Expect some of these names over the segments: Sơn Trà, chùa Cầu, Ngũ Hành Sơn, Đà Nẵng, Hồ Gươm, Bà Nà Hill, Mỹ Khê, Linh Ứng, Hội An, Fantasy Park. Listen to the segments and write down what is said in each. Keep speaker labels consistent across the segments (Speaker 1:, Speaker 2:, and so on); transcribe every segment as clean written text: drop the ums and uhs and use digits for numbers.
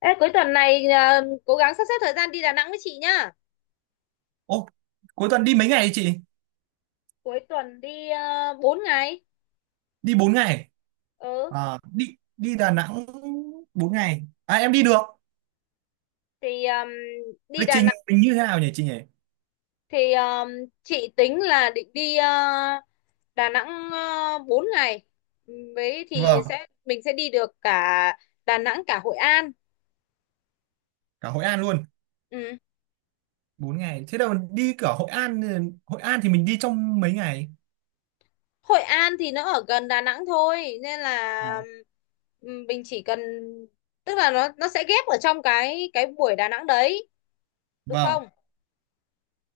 Speaker 1: Ê, cuối tuần này à, cố gắng sắp xếp thời gian đi Đà Nẵng với chị nhá.
Speaker 2: Ô, cuối tuần đi mấy ngày chị?
Speaker 1: Cuối tuần đi 4 ngày.
Speaker 2: Đi 4 ngày.
Speaker 1: Ừ,
Speaker 2: À, đi đi Đà Nẵng 4 ngày. À em đi được.
Speaker 1: thì đi
Speaker 2: Lịch
Speaker 1: Đà
Speaker 2: trình
Speaker 1: Nẵng
Speaker 2: mình như thế nào nhỉ chị nhỉ?
Speaker 1: thì chị tính là định đi à, Đà Nẵng 4 ngày. Ừ, với thì
Speaker 2: Vâng,
Speaker 1: mình sẽ đi được cả Đà Nẵng cả Hội An.
Speaker 2: cả Hội An luôn.
Speaker 1: Ừ.
Speaker 2: 4 ngày. Thế đâu đi cả Hội An. Hội An thì mình đi trong mấy ngày?
Speaker 1: Hội An thì nó ở gần Đà Nẵng thôi nên
Speaker 2: À,
Speaker 1: là mình chỉ cần, tức là nó sẽ ghép ở trong cái buổi Đà Nẵng đấy, được
Speaker 2: vâng,
Speaker 1: không?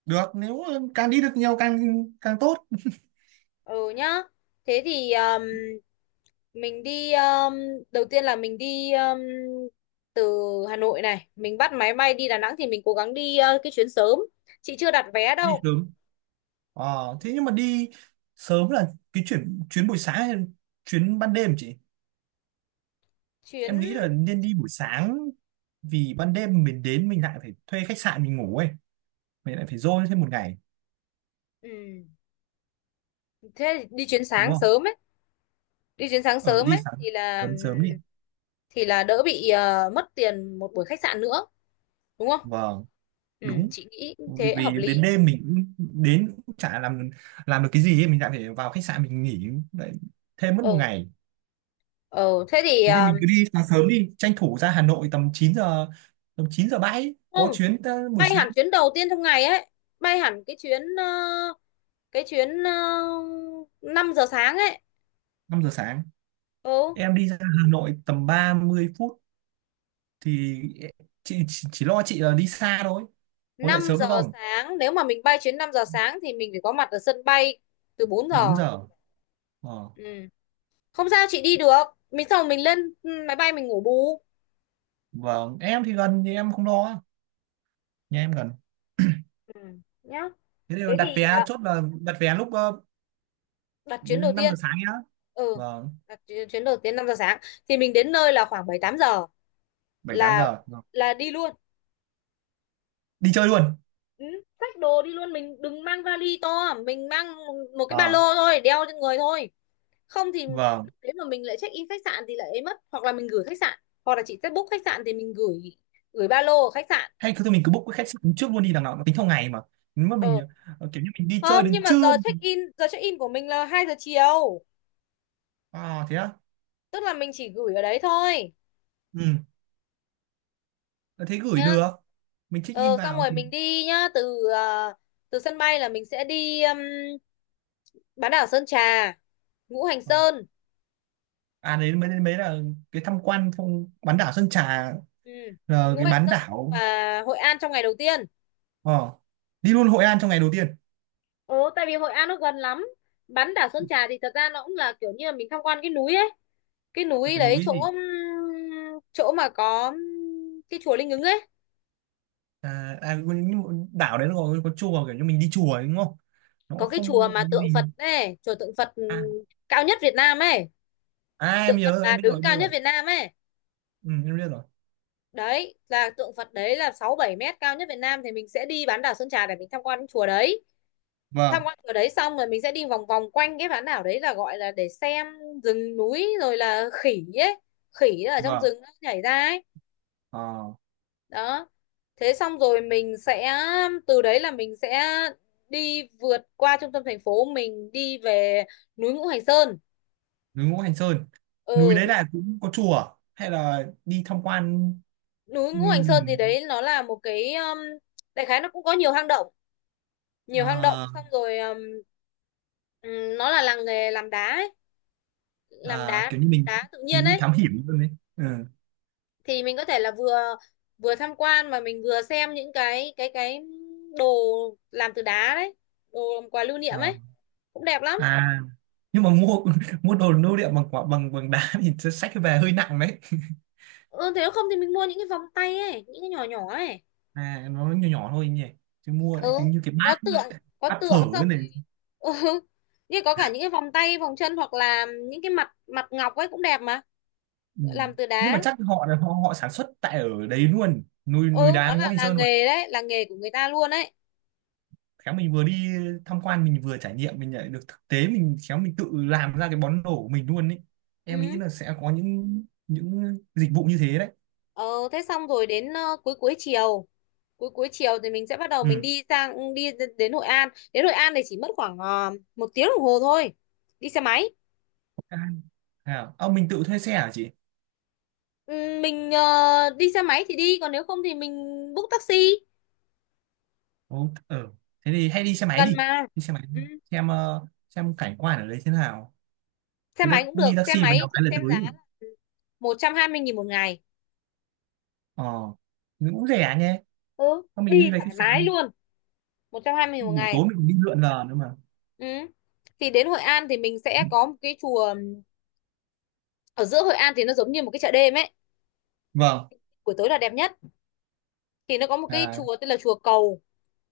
Speaker 2: được, nếu càng đi được nhiều càng càng tốt.
Speaker 1: Ừ nhá. Thế thì mình đi đầu tiên là mình đi từ Hà Nội này, mình bắt máy bay đi Đà Nẵng thì mình cố gắng đi cái chuyến sớm. Chị chưa đặt vé
Speaker 2: Đi
Speaker 1: đâu.
Speaker 2: sớm. Ờ, thế nhưng mà đi sớm là cái chuyến chuyến buổi sáng hay chuyến ban đêm chị?
Speaker 1: Chuyến
Speaker 2: Em nghĩ là nên đi buổi sáng vì ban đêm mình đến mình lại phải thuê khách sạn mình ngủ ấy, mày lại phải dôi thêm một ngày,
Speaker 1: ừ, Thế thì đi chuyến
Speaker 2: đúng
Speaker 1: sáng
Speaker 2: không?
Speaker 1: sớm ấy, đi chuyến sáng
Speaker 2: Ờ,
Speaker 1: sớm
Speaker 2: đi
Speaker 1: ấy
Speaker 2: sáng
Speaker 1: thì là
Speaker 2: sớm, sớm đi.
Speaker 1: đỡ bị mất tiền một buổi khách sạn nữa, đúng không?
Speaker 2: Vâng,
Speaker 1: Ừ,
Speaker 2: đúng,
Speaker 1: chị nghĩ thế hợp
Speaker 2: vì đến
Speaker 1: lý.
Speaker 2: đêm mình đến cũng chả làm được cái gì ấy. Mình lại phải vào khách sạn mình nghỉ lại thêm mất một
Speaker 1: Ừ,
Speaker 2: ngày.
Speaker 1: ừ, thế thì
Speaker 2: Thế thì mình cứ đi sáng sớm đi, tranh thủ ra Hà Nội tầm 9 giờ, tầm 9 giờ bãi
Speaker 1: không,
Speaker 2: có chuyến tới buổi
Speaker 1: bay hẳn
Speaker 2: sáng.
Speaker 1: chuyến đầu tiên trong ngày ấy, bay hẳn cái chuyến 5 giờ sáng ấy.
Speaker 2: 5 giờ sáng
Speaker 1: ừ
Speaker 2: em đi ra Hà Nội tầm 30 phút thì chị chỉ lo chị là đi xa thôi, có dậy
Speaker 1: năm
Speaker 2: sớm được
Speaker 1: giờ
Speaker 2: không?
Speaker 1: sáng nếu mà mình bay chuyến 5 giờ sáng thì mình phải có mặt ở sân bay từ bốn
Speaker 2: bốn
Speaker 1: giờ
Speaker 2: giờ Ờ.
Speaker 1: Ừ, không sao, chị đi được. Mình xong rồi mình lên máy bay mình ngủ bù.
Speaker 2: Vâng, em thì gần thì em không lo, nhà em gần.
Speaker 1: Ừ. Nhá,
Speaker 2: Thế thì
Speaker 1: thế
Speaker 2: đặt
Speaker 1: thì
Speaker 2: vé chốt là đặt vé lúc
Speaker 1: đặt chuyến đầu
Speaker 2: 5 giờ
Speaker 1: tiên.
Speaker 2: sáng nhá.
Speaker 1: ừ
Speaker 2: Vâng,
Speaker 1: Đặt chuyến chuyến đầu tiên 5 giờ sáng thì mình đến nơi là khoảng 7 8 giờ
Speaker 2: 7 8
Speaker 1: là
Speaker 2: giờ. Vâng.
Speaker 1: là đi luôn.
Speaker 2: Đi chơi luôn.
Speaker 1: Ừ, xách đồ đi luôn, mình đừng mang vali to, mình mang một cái ba lô
Speaker 2: Ờ,
Speaker 1: thôi, đeo trên người thôi, không thì
Speaker 2: vâng.
Speaker 1: lúc đấy mà mình lại check in khách sạn thì lại ấy mất, hoặc là mình gửi khách sạn, hoặc là chị sẽ book khách sạn thì mình gửi gửi ba lô ở khách sạn.
Speaker 2: Hay cứ thôi mình cứ book cái khách sạn trước luôn đi, đằng nào nó tính theo ngày mà. Nếu mà
Speaker 1: ờ
Speaker 2: mình ờ, kiểu như mình đi chơi
Speaker 1: Không,
Speaker 2: đến
Speaker 1: nhưng mà
Speaker 2: trưa.
Speaker 1: giờ check in của mình là 2 giờ chiều,
Speaker 2: À thế á.
Speaker 1: tức là mình chỉ gửi ở đấy thôi,
Speaker 2: Ừ. Ờ, thế gửi
Speaker 1: nhá.
Speaker 2: được. Mình check in
Speaker 1: Xong
Speaker 2: vào
Speaker 1: rồi
Speaker 2: thì
Speaker 1: mình đi nhá, từ từ sân bay là mình sẽ đi bán đảo Sơn Trà, Ngũ Hành
Speaker 2: Ờ.
Speaker 1: Sơn.
Speaker 2: À đấy mới mới là cái tham quan phong bán đảo Sơn Trà,
Speaker 1: Ừ.
Speaker 2: là
Speaker 1: Ngũ
Speaker 2: cái
Speaker 1: Hành
Speaker 2: bán
Speaker 1: Sơn
Speaker 2: đảo.
Speaker 1: và Hội An trong ngày đầu tiên.
Speaker 2: Ờ. Đi luôn Hội An trong ngày đầu tiên.
Speaker 1: Ồ, tại vì Hội An nó gần lắm. Bán đảo Sơn Trà thì thật ra nó cũng là kiểu như là mình tham quan cái núi ấy, cái núi
Speaker 2: Cái
Speaker 1: đấy,
Speaker 2: núi gì?
Speaker 1: chỗ chỗ mà có cái chùa Linh Ứng ấy,
Speaker 2: À, à, nhưng mà đảo đấy nó có chùa, kiểu như mình đi chùa ấy, đúng không? Nó
Speaker 1: có
Speaker 2: cũng
Speaker 1: cái chùa
Speaker 2: không có
Speaker 1: mà tượng
Speaker 2: gì.
Speaker 1: Phật ấy, chùa tượng Phật
Speaker 2: À,
Speaker 1: cao nhất Việt Nam ấy,
Speaker 2: à em
Speaker 1: tượng Phật
Speaker 2: nhớ rồi, em
Speaker 1: là
Speaker 2: biết rồi
Speaker 1: đứng
Speaker 2: em biết
Speaker 1: cao
Speaker 2: rồi.
Speaker 1: nhất Việt Nam ấy.
Speaker 2: Ừ, em biết rồi.
Speaker 1: Đấy là tượng Phật đấy là 6 7 mét, cao nhất Việt Nam, thì mình sẽ đi bán đảo Sơn Trà để mình tham quan cái chùa đấy, tham
Speaker 2: Vâng.
Speaker 1: quan ở đấy xong rồi mình sẽ đi vòng vòng quanh cái bán đảo đấy là gọi là để xem rừng núi rồi là khỉ ấy, khỉ ở trong
Speaker 2: Vâng.
Speaker 1: rừng nó nhảy ra ấy,
Speaker 2: Ờ,
Speaker 1: đó. Thế xong rồi mình sẽ, từ đấy là mình sẽ đi vượt qua trung tâm thành phố, mình đi về núi Ngũ Hành Sơn.
Speaker 2: núi Ngũ Hành Sơn. Núi
Speaker 1: ừ
Speaker 2: đấy
Speaker 1: núi,
Speaker 2: là cũng có chùa hay là đi tham quan?
Speaker 1: núi
Speaker 2: Ừ,
Speaker 1: Ngũ Hành Sơn thì
Speaker 2: rừng.
Speaker 1: đấy nó là một cái, đại khái nó cũng có nhiều hang động, nhiều hang động,
Speaker 2: Ờ.
Speaker 1: xong rồi nó là làng nghề làm đá ấy, làm
Speaker 2: À,
Speaker 1: đá,
Speaker 2: kiểu như
Speaker 1: đá tự nhiên
Speaker 2: mình đi
Speaker 1: ấy.
Speaker 2: thám hiểm luôn đấy. Ừ.
Speaker 1: Thì mình có thể là vừa vừa tham quan mà mình vừa xem những cái đồ làm từ đá đấy, đồ làm quà lưu niệm
Speaker 2: Ờ.
Speaker 1: ấy, cũng đẹp lắm.
Speaker 2: À nhưng mà mua mua đồ lưu niệm bằng quả bằng bằng đá thì sẽ xách về hơi nặng đấy.
Speaker 1: Ừ, thế nếu không thì mình mua những cái vòng tay ấy, những cái nhỏ nhỏ ấy.
Speaker 2: À nó nhỏ nhỏ thôi nhỉ, chứ mua lại
Speaker 1: Ừ,
Speaker 2: tính như cái
Speaker 1: có
Speaker 2: bát,
Speaker 1: tượng, có
Speaker 2: bát phở
Speaker 1: tượng xong
Speaker 2: này.
Speaker 1: rồi. Ừ, như có cả những cái vòng tay, vòng chân hoặc là những cái mặt mặt ngọc ấy, cũng đẹp mà,
Speaker 2: Ừ.
Speaker 1: làm từ
Speaker 2: Nhưng mà
Speaker 1: đá.
Speaker 2: chắc họ họ họ sản xuất tại ở đấy luôn, núi núi
Speaker 1: Ừ, nó
Speaker 2: đá Ngũ
Speaker 1: là
Speaker 2: Hành
Speaker 1: là
Speaker 2: Sơn luôn.
Speaker 1: nghề đấy, là nghề của người ta luôn ấy.
Speaker 2: Khéo mình vừa đi tham quan mình vừa trải nghiệm, mình lại được thực tế, mình khéo mình tự làm ra cái món đồ của mình luôn ấy. Em nghĩ
Speaker 1: Ừ.
Speaker 2: là sẽ có những dịch vụ như thế đấy.
Speaker 1: Ờ, thế xong rồi đến cuối cuối chiều, thì mình sẽ bắt đầu
Speaker 2: Ừ.
Speaker 1: mình đi đến Hội An. Đến Hội An thì chỉ mất khoảng 1 tiếng đồng hồ thôi, đi xe máy.
Speaker 2: À, ờ, mình tự thuê xe hả chị?
Speaker 1: Ừ, mình đi xe máy thì đi, còn nếu không thì mình book taxi,
Speaker 2: Ồ, ờ, thế thì hay đi xe máy
Speaker 1: gần
Speaker 2: đi,
Speaker 1: mà.
Speaker 2: đi xe máy
Speaker 1: ừ,
Speaker 2: xem xem cảnh quan ở đấy thế nào.
Speaker 1: Xe
Speaker 2: Từ đó
Speaker 1: máy cũng
Speaker 2: đi
Speaker 1: được, xe
Speaker 2: taxi vào
Speaker 1: máy
Speaker 2: nhiều
Speaker 1: chị
Speaker 2: cái là
Speaker 1: xem giá
Speaker 2: tới.
Speaker 1: là 120.000 một ngày.
Speaker 2: Ờ, nó cũng rẻ nhé.
Speaker 1: Ừ,
Speaker 2: Thôi mình
Speaker 1: đi
Speaker 2: đi về
Speaker 1: thoải
Speaker 2: khách
Speaker 1: mái
Speaker 2: sạn,
Speaker 1: luôn, 120.000 một
Speaker 2: buổi tối
Speaker 1: ngày.
Speaker 2: mình cũng đi lượn lờ nữa mà.
Speaker 1: Ừ. Thì đến Hội An thì mình sẽ có một cái chùa ở giữa Hội An, thì nó giống như một cái chợ đêm ấy,
Speaker 2: Vâng.
Speaker 1: buổi tối là đẹp nhất. Thì nó có một cái
Speaker 2: À,
Speaker 1: chùa tên là chùa Cầu,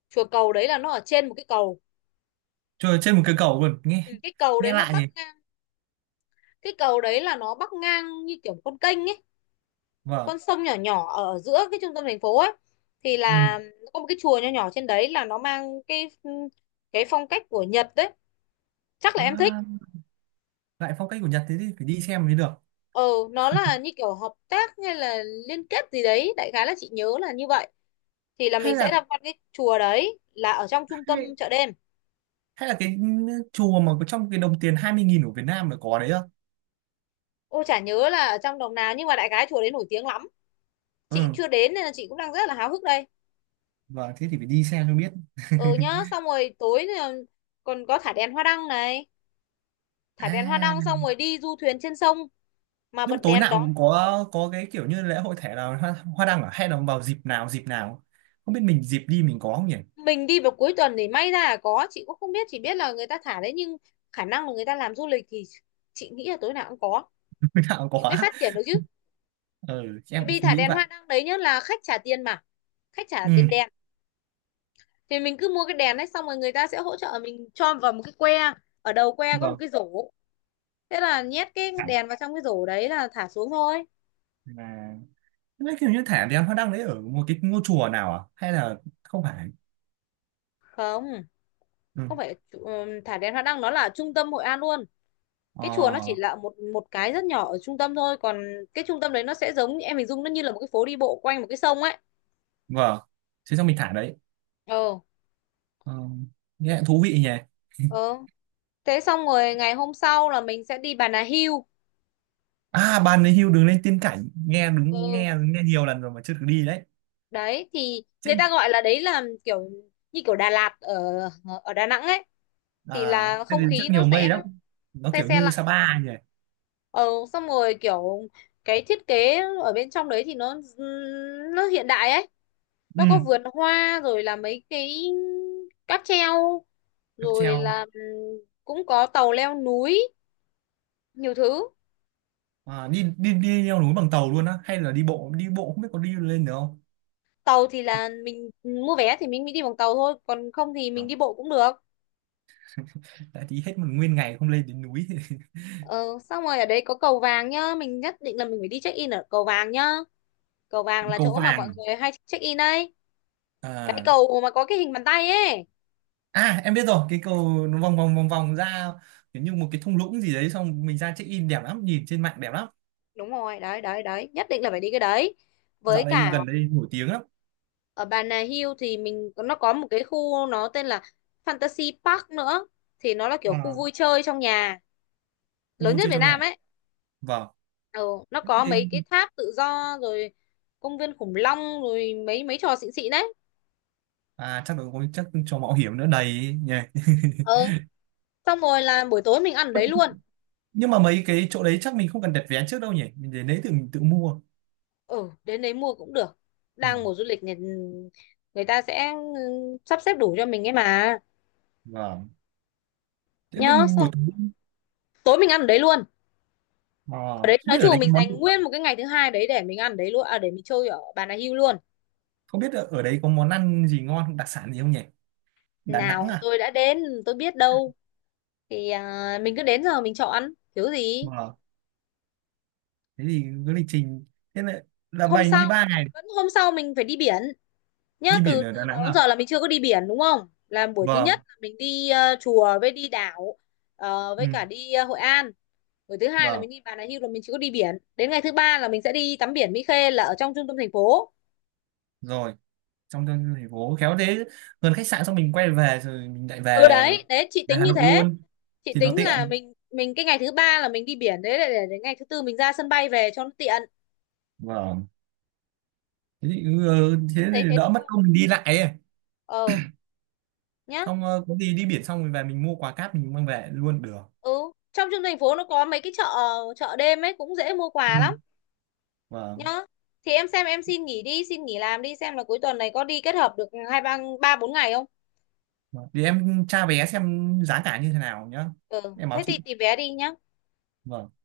Speaker 1: chùa Cầu đấy là nó ở trên một cái cầu.
Speaker 2: chơi trên một cây cầu luôn nghe,
Speaker 1: Ừ,
Speaker 2: nghe lạ nhỉ.
Speaker 1: cái cầu đấy là nó bắc ngang như kiểu con kênh ấy,
Speaker 2: Vâng.
Speaker 1: con sông nhỏ nhỏ ở giữa cái trung tâm thành phố ấy. Thì
Speaker 2: Ừ.
Speaker 1: là nó có một cái chùa nhỏ nhỏ trên đấy, là nó mang cái phong cách của Nhật đấy, chắc là em thích.
Speaker 2: À, lại phong cách của Nhật, thế thì phải đi xem mới được.
Speaker 1: Ờ, nó là như kiểu hợp tác hay là liên kết gì đấy, đại khái là chị nhớ là như vậy. Thì là
Speaker 2: Hay
Speaker 1: mình sẽ
Speaker 2: là,
Speaker 1: tham quan cái chùa đấy, là ở trong trung tâm
Speaker 2: hay,
Speaker 1: chợ đêm.
Speaker 2: hay là cái ừ, chùa mà có trong cái đồng tiền 20.000 của Việt Nam mà có đấy không?
Speaker 1: Ôi, chả nhớ là ở trong đồng nào, nhưng mà đại khái chùa đấy nổi tiếng lắm, chị
Speaker 2: Ừ.
Speaker 1: chưa đến nên là chị cũng đang rất là háo hức đây.
Speaker 2: Vâng, thế thì phải đi xem cho biết.
Speaker 1: Ừ nhá, xong rồi tối thì còn có thả đèn hoa đăng này, thả đèn hoa
Speaker 2: À
Speaker 1: đăng xong rồi đi du thuyền trên sông mà
Speaker 2: nhưng mà
Speaker 1: bật
Speaker 2: tối
Speaker 1: đèn
Speaker 2: nào
Speaker 1: đó.
Speaker 2: cũng có cái kiểu như lễ hội thẻ nào hoa, đăng à, hay là vào dịp nào dịp nào, không biết mình dịp đi mình có không nhỉ?
Speaker 1: Mình đi vào cuối tuần thì may ra là có, chị cũng không biết, chỉ biết là người ta thả đấy, nhưng khả năng là người ta làm du lịch thì chị nghĩ là tối nào cũng có
Speaker 2: Mình nào cũng
Speaker 1: thì
Speaker 2: có.
Speaker 1: mới phát triển được chứ.
Speaker 2: Ừ
Speaker 1: Tại
Speaker 2: em
Speaker 1: vì thả
Speaker 2: nghĩ
Speaker 1: đèn
Speaker 2: vậy.
Speaker 1: hoa đăng đấy nhá, là khách trả tiền mà, khách trả tiền
Speaker 2: Ừ.
Speaker 1: đèn thì mình cứ mua cái đèn đấy, xong rồi người ta sẽ hỗ trợ mình cho vào một cái que, ở đầu que có một
Speaker 2: Vâng.
Speaker 1: cái rổ, thế là nhét cái đèn vào trong cái rổ đấy là thả xuống thôi.
Speaker 2: À, thế kiểu như thả đèn hoa đăng đấy ở một cái ngôi chùa nào à? Hay là không phải?
Speaker 1: Không.
Speaker 2: Ừ.
Speaker 1: Thả đèn hoa đăng nó là trung tâm Hội An luôn, cái chùa nó chỉ
Speaker 2: Ờ,
Speaker 1: là một một cái rất nhỏ ở trung tâm thôi, còn cái trung tâm đấy nó sẽ giống, em hình dung nó như là một cái phố đi bộ quanh một cái sông ấy.
Speaker 2: vâng. Thế xong mình thả đấy.
Speaker 1: Ờ,
Speaker 2: Ờ, nghe thú vị nhỉ.
Speaker 1: ờ, thế xong rồi ngày hôm sau là mình sẽ đi Bà Nà Hill.
Speaker 2: À, bàn đấy hưu đường lên tiên cảnh. Nghe đúng,
Speaker 1: Ừ,
Speaker 2: nghe nghe nhiều lần rồi mà chưa được đi đấy.
Speaker 1: đấy thì người ta
Speaker 2: Trên
Speaker 1: gọi là đấy là kiểu như kiểu Đà Lạt ở ở Đà Nẵng ấy, thì
Speaker 2: à,
Speaker 1: là
Speaker 2: trên
Speaker 1: không
Speaker 2: đấy rất
Speaker 1: khí nó
Speaker 2: nhiều mây
Speaker 1: sẽ
Speaker 2: lắm. Nó
Speaker 1: se
Speaker 2: kiểu
Speaker 1: se
Speaker 2: như
Speaker 1: lạnh.
Speaker 2: Sapa nhỉ.
Speaker 1: ờ Xong rồi kiểu cái thiết kế ở bên trong đấy thì nó hiện đại ấy,
Speaker 2: Ừ,
Speaker 1: nó có vườn hoa rồi là mấy cái cáp treo,
Speaker 2: cáp
Speaker 1: rồi là
Speaker 2: treo.
Speaker 1: cũng có tàu leo núi, nhiều thứ.
Speaker 2: À, đi đi đi leo núi bằng tàu luôn á, hay là đi bộ không biết có đi lên được không?
Speaker 1: Tàu thì là mình mua vé thì mình mới đi bằng tàu thôi, còn không thì
Speaker 2: Ờ,
Speaker 1: mình đi bộ cũng được.
Speaker 2: đã tí hết một nguyên ngày không lên đến núi.
Speaker 1: Ờ, Xong rồi ở đấy có cầu vàng nhá, mình nhất định là mình phải đi check in ở cầu vàng nhá, cầu vàng là
Speaker 2: Cầu
Speaker 1: chỗ mà mọi
Speaker 2: vàng.
Speaker 1: người hay check in đấy, cái
Speaker 2: À.
Speaker 1: cầu mà có cái hình bàn tay ấy.
Speaker 2: À em biết rồi, cái cầu nó vòng vòng vòng vòng ra kiểu như một cái thung lũng gì đấy, xong mình ra check in, đẹp lắm, nhìn trên mạng đẹp lắm.
Speaker 1: Đúng rồi, đấy đấy đấy, nhất định là phải đi cái đấy. Với
Speaker 2: Dạo này
Speaker 1: cả
Speaker 2: gần đây nổi tiếng lắm.
Speaker 1: ở Bà Nà Hills thì mình, nó có một cái khu nó tên là Fantasy Park nữa, thì nó là kiểu khu
Speaker 2: À,
Speaker 1: vui chơi trong nhà
Speaker 2: khu
Speaker 1: lớn
Speaker 2: vui
Speaker 1: nhất
Speaker 2: chơi
Speaker 1: Việt
Speaker 2: trong nhà.
Speaker 1: Nam ấy.
Speaker 2: Vâng.
Speaker 1: Ừ, nó có mấy cái tháp tự do rồi công viên khủng long, rồi mấy mấy trò xịn xịn đấy.
Speaker 2: À chắc là có chắc cho mạo hiểm nữa đầy ấy nhỉ.
Speaker 1: Ừ. Xong rồi là buổi tối mình ăn ở đấy luôn.
Speaker 2: Nhưng mà mấy cái chỗ đấy chắc mình không cần đặt vé trước đâu nhỉ, mình đến đấy tự mình tự mua.
Speaker 1: Ừ, đến đấy mua cũng được,
Speaker 2: Ừ.
Speaker 1: đang mùa du lịch, người ta sẽ sắp xếp đủ cho mình ấy mà.
Speaker 2: Vâng. Thế
Speaker 1: Nhớ,
Speaker 2: mình buổi
Speaker 1: xong
Speaker 2: tối,
Speaker 1: tối mình ăn ở đấy luôn,
Speaker 2: à,
Speaker 1: ở đấy
Speaker 2: không
Speaker 1: nói
Speaker 2: biết ở đấy
Speaker 1: chung
Speaker 2: có
Speaker 1: mình
Speaker 2: món,
Speaker 1: dành nguyên một cái ngày thứ hai đấy để mình ăn đấy luôn, à, để mình chơi ở Bà Nà Hills luôn.
Speaker 2: không biết ở ở đấy có món ăn gì ngon không, đặc sản gì không nhỉ? Đà Nẵng
Speaker 1: Nào
Speaker 2: à.
Speaker 1: tôi đã đến tôi biết đâu, thì mình cứ đến giờ mình chọn, thiếu gì.
Speaker 2: Vâng, thế thì cái lịch trình, thế là
Speaker 1: hôm
Speaker 2: bành đi
Speaker 1: sau
Speaker 2: 3 ngày.
Speaker 1: Hôm sau mình phải đi biển nhá,
Speaker 2: Đi biển
Speaker 1: từ
Speaker 2: ở Đà
Speaker 1: từ đó
Speaker 2: Nẵng
Speaker 1: đến
Speaker 2: à.
Speaker 1: giờ là mình chưa có đi biển, đúng không, là buổi thứ nhất
Speaker 2: Vâng.
Speaker 1: là mình đi chùa với đi đảo,
Speaker 2: Ừ,
Speaker 1: với cả đi Hội An, buổi thứ hai là
Speaker 2: vâng.
Speaker 1: mình đi Bà Nà Hills, là mình chỉ có đi biển đến ngày thứ ba là mình sẽ đi tắm biển Mỹ Khê là ở trong trung tâm thành phố.
Speaker 2: Rồi, trong tương thành phố khéo thế, gần khách sạn xong mình quay về rồi mình lại về,
Speaker 1: Ừ, đấy đấy, chị
Speaker 2: về
Speaker 1: tính
Speaker 2: Hà
Speaker 1: như
Speaker 2: Nội
Speaker 1: thế.
Speaker 2: luôn.
Speaker 1: Chị
Speaker 2: Thì nó
Speaker 1: tính là
Speaker 2: tiện.
Speaker 1: mình cái ngày thứ ba là mình đi biển đấy để, đến ngày thứ tư mình ra sân bay về cho nó tiện.
Speaker 2: Vâng, thế thì, ừ, ừ,
Speaker 1: Chị
Speaker 2: thế
Speaker 1: em thấy
Speaker 2: thì
Speaker 1: thế
Speaker 2: đỡ
Speaker 1: được
Speaker 2: mất
Speaker 1: không.
Speaker 2: công mình đi lại ấy.
Speaker 1: Ờ nhá.
Speaker 2: Xong ờ, có gì đi biển xong rồi về mình mua quà cáp mình mang về luôn được.
Speaker 1: Ừ, trong trung thành phố nó có mấy cái chợ, chợ đêm ấy cũng dễ mua
Speaker 2: Ừ.
Speaker 1: quà lắm.
Speaker 2: Vâng.
Speaker 1: Nhá, thì em xem, em xin nghỉ đi, xin nghỉ làm đi, xem là cuối tuần này có đi kết hợp được 2-3, 3-4 ngày không.
Speaker 2: Vâng. Thì em tra vé xem giá cả như thế nào nhá,
Speaker 1: Ừ,
Speaker 2: em báo
Speaker 1: thế thì
Speaker 2: chị.
Speaker 1: tìm vé đi nhá.
Speaker 2: Vâng.